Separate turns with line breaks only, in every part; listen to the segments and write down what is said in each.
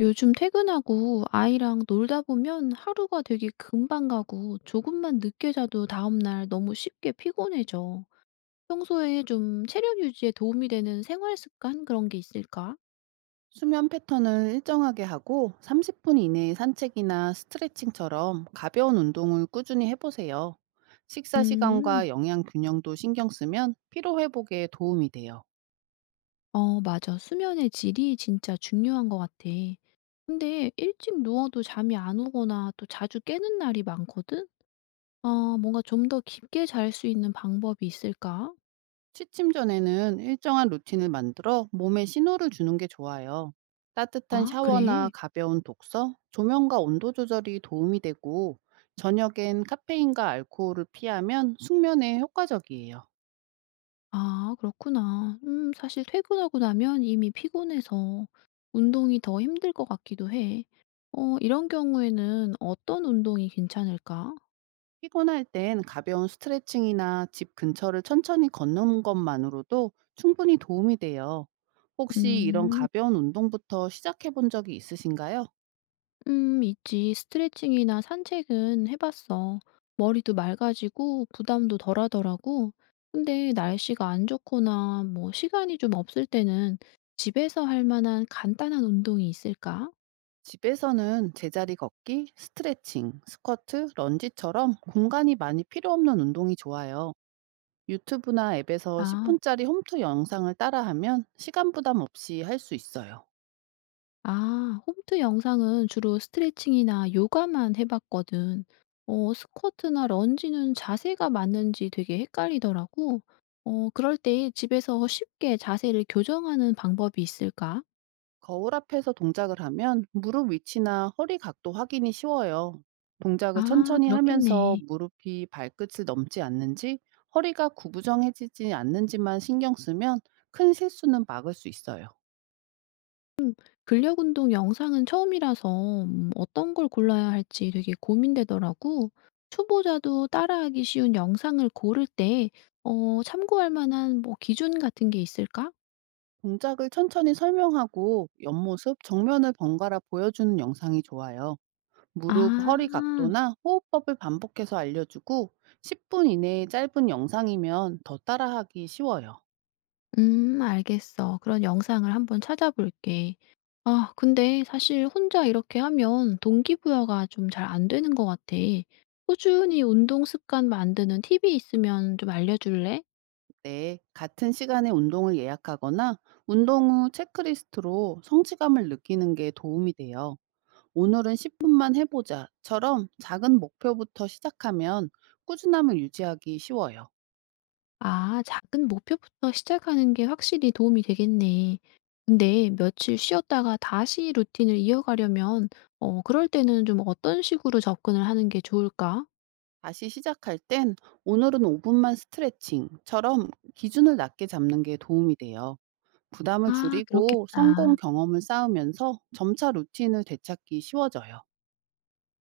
요즘 퇴근하고 아이랑 놀다 보면 하루가 되게 금방 가고 조금만 늦게 자도 다음날 너무 쉽게 피곤해져. 평소에 좀 체력 유지에 도움이 되는 생활 습관 그런 게 있을까?
수면 패턴을 일정하게 하고 30분 이내의 산책이나 스트레칭처럼 가벼운 운동을 꾸준히 해보세요. 식사
음,
시간과 영양 균형도 신경 쓰면 피로 회복에 도움이 돼요.
맞아. 수면의 질이 진짜 중요한 것 같아. 근데 일찍 누워도 잠이 안 오거나 또 자주 깨는 날이 많거든? 뭔가 좀 더 깊게 잘 수 있는 방법이 있을까?
취침 전에는 일정한 루틴을 만들어 몸에 신호를 주는 게 좋아요. 따뜻한
아,
샤워나
그래.
가벼운 독서, 조명과 온도 조절이 도움이 되고, 저녁엔 카페인과 알코올을 피하면 숙면에 효과적이에요.
아 그렇구나. 사실 퇴근하고 나면 이미 피곤해서 운동이 더 힘들 것 같기도 해. 이런 경우에는 어떤 운동이 괜찮을까?
피곤할 땐 가벼운 스트레칭이나 집 근처를 천천히 걷는 것만으로도 충분히 도움이 돼요. 혹시 이런
음.
가벼운 운동부터 시작해 본 적이 있으신가요?
있지. 스트레칭이나 산책은 해 봤어. 머리도 맑아지고 부담도 덜하더라고. 근데 날씨가 안 좋거나 뭐 시간이 좀 없을 때는 집에서 할 만한 간단한 운동이 있을까?
집에서는 제자리 걷기, 스트레칭, 스쿼트, 런지처럼 공간이 많이 필요 없는 운동이 좋아요. 유튜브나 앱에서
아.
10분짜리 홈트 영상을 따라하면 시간 부담 없이 할 수 있어요.
아 홈트 영상은 주로 스트레칭이나 요가만 해 봤거든. 스쿼트나 런지는 자세가 맞는지 되게 헷갈리더라고. 그럴 때 집에서 쉽게 자세를 교정하는 방법이 있을까?
거울 앞에서 동작을 하면 무릎 위치나 허리 각도 확인이 쉬워요. 동작을
아
천천히 하면서
그렇겠네.
무릎이 발끝을 넘지 않는지, 허리가 구부정해지지 않는지만 신경 쓰면 큰 실수는 막을 수 있어요.
근력 운동 영상은 처음이라서 어떤 걸 골라야 할지 되게 고민되더라고. 초보자도 따라하기 쉬운 영상을 고를 때 참고할 만한 뭐 기준 같은 게 있을까?
동작을 천천히 설명하고 옆모습 정면을 번갈아 보여주는 영상이 좋아요. 무릎, 허리
아.
각도나 호흡법을 반복해서 알려주고 10분 이내의 짧은 영상이면 더 따라하기 쉬워요.
알겠어. 그런 영상을 한번 찾아볼게. 아 근데 사실 혼자 이렇게 하면 동기부여가 좀 잘 안 되는 것 같아. 꾸준히 운동 습관 만드는 팁이 있으면 좀 알려줄래?
네, 같은 시간에 운동을 예약하거나 운동 후 체크리스트로 성취감을 느끼는 게 도움이 돼요. 오늘은 10분만 해보자처럼 작은 목표부터 시작하면 꾸준함을 유지하기 쉬워요.
아 작은 목표부터 시작하는 게 확실히 도움이 되겠네. 근데 며칠 쉬었다가 다시 루틴을 이어가려면 그럴 때는 좀 어떤 식으로 접근을 하는 게 좋을까?
다시 시작할 땐 오늘은 5분만 스트레칭처럼 기준을 낮게 잡는 게 도움이 돼요. 부담을
아
줄이고 성공
그렇겠다.
경험을 쌓으면서 점차 루틴을 되찾기 쉬워져요.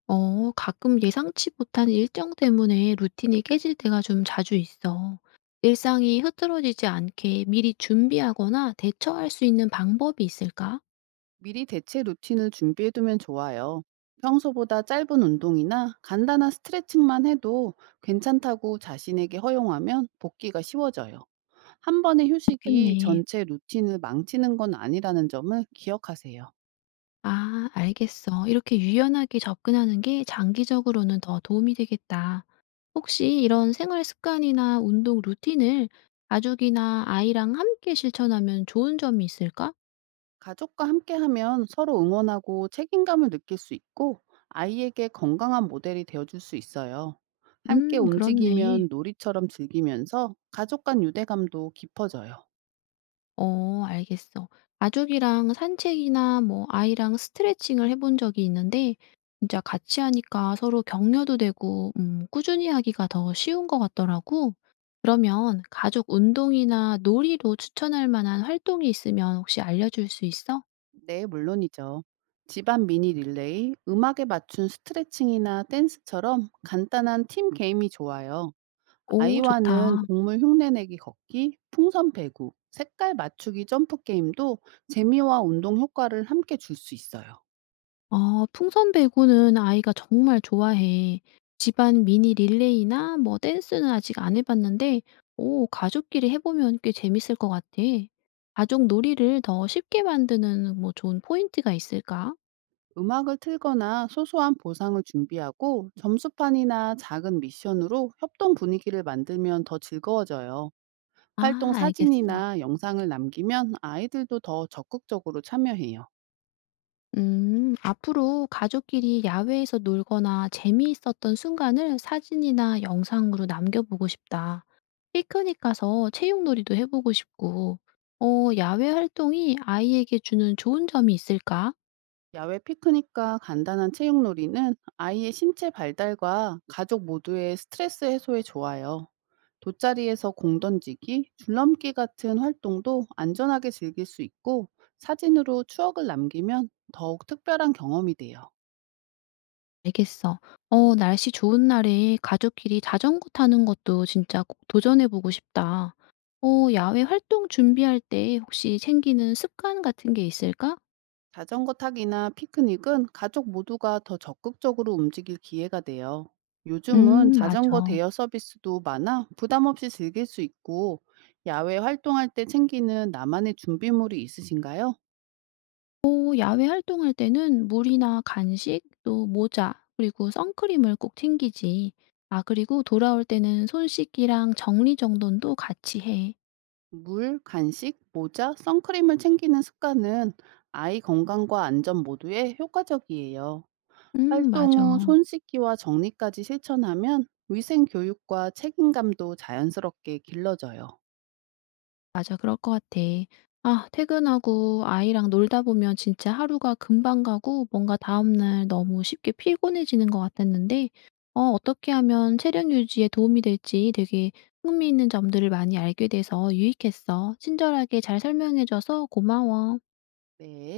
가끔 예상치 못한 일정 때문에 루틴이 깨질 때가 좀 자주 있어. 일상이 흐트러지지 않게 미리 준비하거나 대처할 수 있는 방법이 있을까?
미리 대체 루틴을 준비해두면 좋아요. 평소보다 짧은 운동이나 간단한 스트레칭만 해도 괜찮다고 자신에게 허용하면 복귀가 쉬워져요. 한 번의 휴식이
좋겠네.
전체 루틴을 망치는 건 아니라는 점을 기억하세요.
아, 알겠어. 이렇게 유연하게 접근하는 게 장기적으로는 더 도움이 되겠다. 혹시 이런 생활 습관이나 운동 루틴을 가족이나 아이랑 함께 실천하면 좋은 점이 있을까?
가족과 함께하면 서로 응원하고 책임감을 느낄 수 있고 아이에게 건강한 모델이 되어줄 수 있어요. 함께
그렇네.
움직이면 놀이처럼 즐기면서 가족 간 유대감도 깊어져요.
알겠어. 가족이랑 산책이나 뭐 아이랑 스트레칭을 해본 적이 있는데 진짜 같이 하니까 서로 격려도 되고 꾸준히 하기가 더 쉬운 것 같더라고. 그러면 가족 운동이나 놀이로 추천할 만한 활동이 있으면 혹시 알려줄 수 있어?
네, 물론이죠. 집안 미니 릴레이, 음악에 맞춘 스트레칭이나 댄스처럼 간단한 팀 게임이 좋아요.
오
아이와는
좋다.
동물 흉내내기 걷기, 풍선 배구, 색깔 맞추기 점프 게임도 재미와 운동 효과를 함께 줄 수 있어요.
아 풍선 배구는 아이가 정말 좋아해. 집안 미니 릴레이나 뭐 댄스는 아직 안 해 봤는데 오 가족끼리 해 보면 꽤 재밌을 것 같아. 가족 놀이를 더 쉽게 만드는 뭐 좋은 포인트가 있을까?
음악을 틀거나 소소한 보상을 준비하고 점수판이나 작은 미션으로 협동 분위기를 만들면 더 즐거워져요.
아
활동
알겠어.
사진이나 영상을 남기면 아이들도 더 적극적으로 참여해요.
앞으로 가족끼리 야외에서 놀거나 재미있었던 순간을 사진이나 영상으로 남겨보고 싶다. 피크닉 가서 체육놀이도 해보고 싶고, 야외 활동이 아이에게 주는 좋은 점이 있을까?
야외 피크닉과 간단한 체육놀이는 아이의 신체 발달과 가족 모두의 스트레스 해소에 좋아요. 돗자리에서 공 던지기, 줄넘기 같은 활동도 안전하게 즐길 수 있고 사진으로 추억을 남기면 더욱 특별한 경험이 돼요.
알겠어. 날씨 좋은 날에 가족끼리 자전거 타는 것도 진짜 꼭 도전해보고 싶다. 야외 활동 준비할 때 혹시 챙기는 습관 같은 게 있을까?
자전거 타기나 피크닉은 가족 모두가 더 적극적으로 움직일 기회가 돼요. 요즘은 자전거
맞아.
대여 서비스도 많아 부담 없이 즐길 수 있고 야외 활동할 때 챙기는 나만의 준비물이 있으신가요?
또 야외 활동할 때는 물이나 간식, 또 모자, 그리고 선크림을 꼭 챙기지. 아 그리고 돌아올 때는 손 씻기랑 정리 정돈도 같이 해.
물, 간식, 모자, 선크림을 챙기는 습관은 아이 건강과 안전 모두에 효과적이에요.
맞아.
활동 후 손 씻기와 정리까지 실천하면 위생 교육과 책임감도 자연스럽게 길러져요.
맞아. 그럴 것 같아. 아 퇴근하고 아이랑 놀다 보면 진짜 하루가 금방 가고 뭔가 다음날 너무 쉽게 피곤해지는 것 같았는데 어떻게 하면 체력 유지에 도움이 될지 되게 흥미있는 점들을 많이 알게 돼서 유익했어. 친절하게 잘 설명해 줘서 고마워.
네.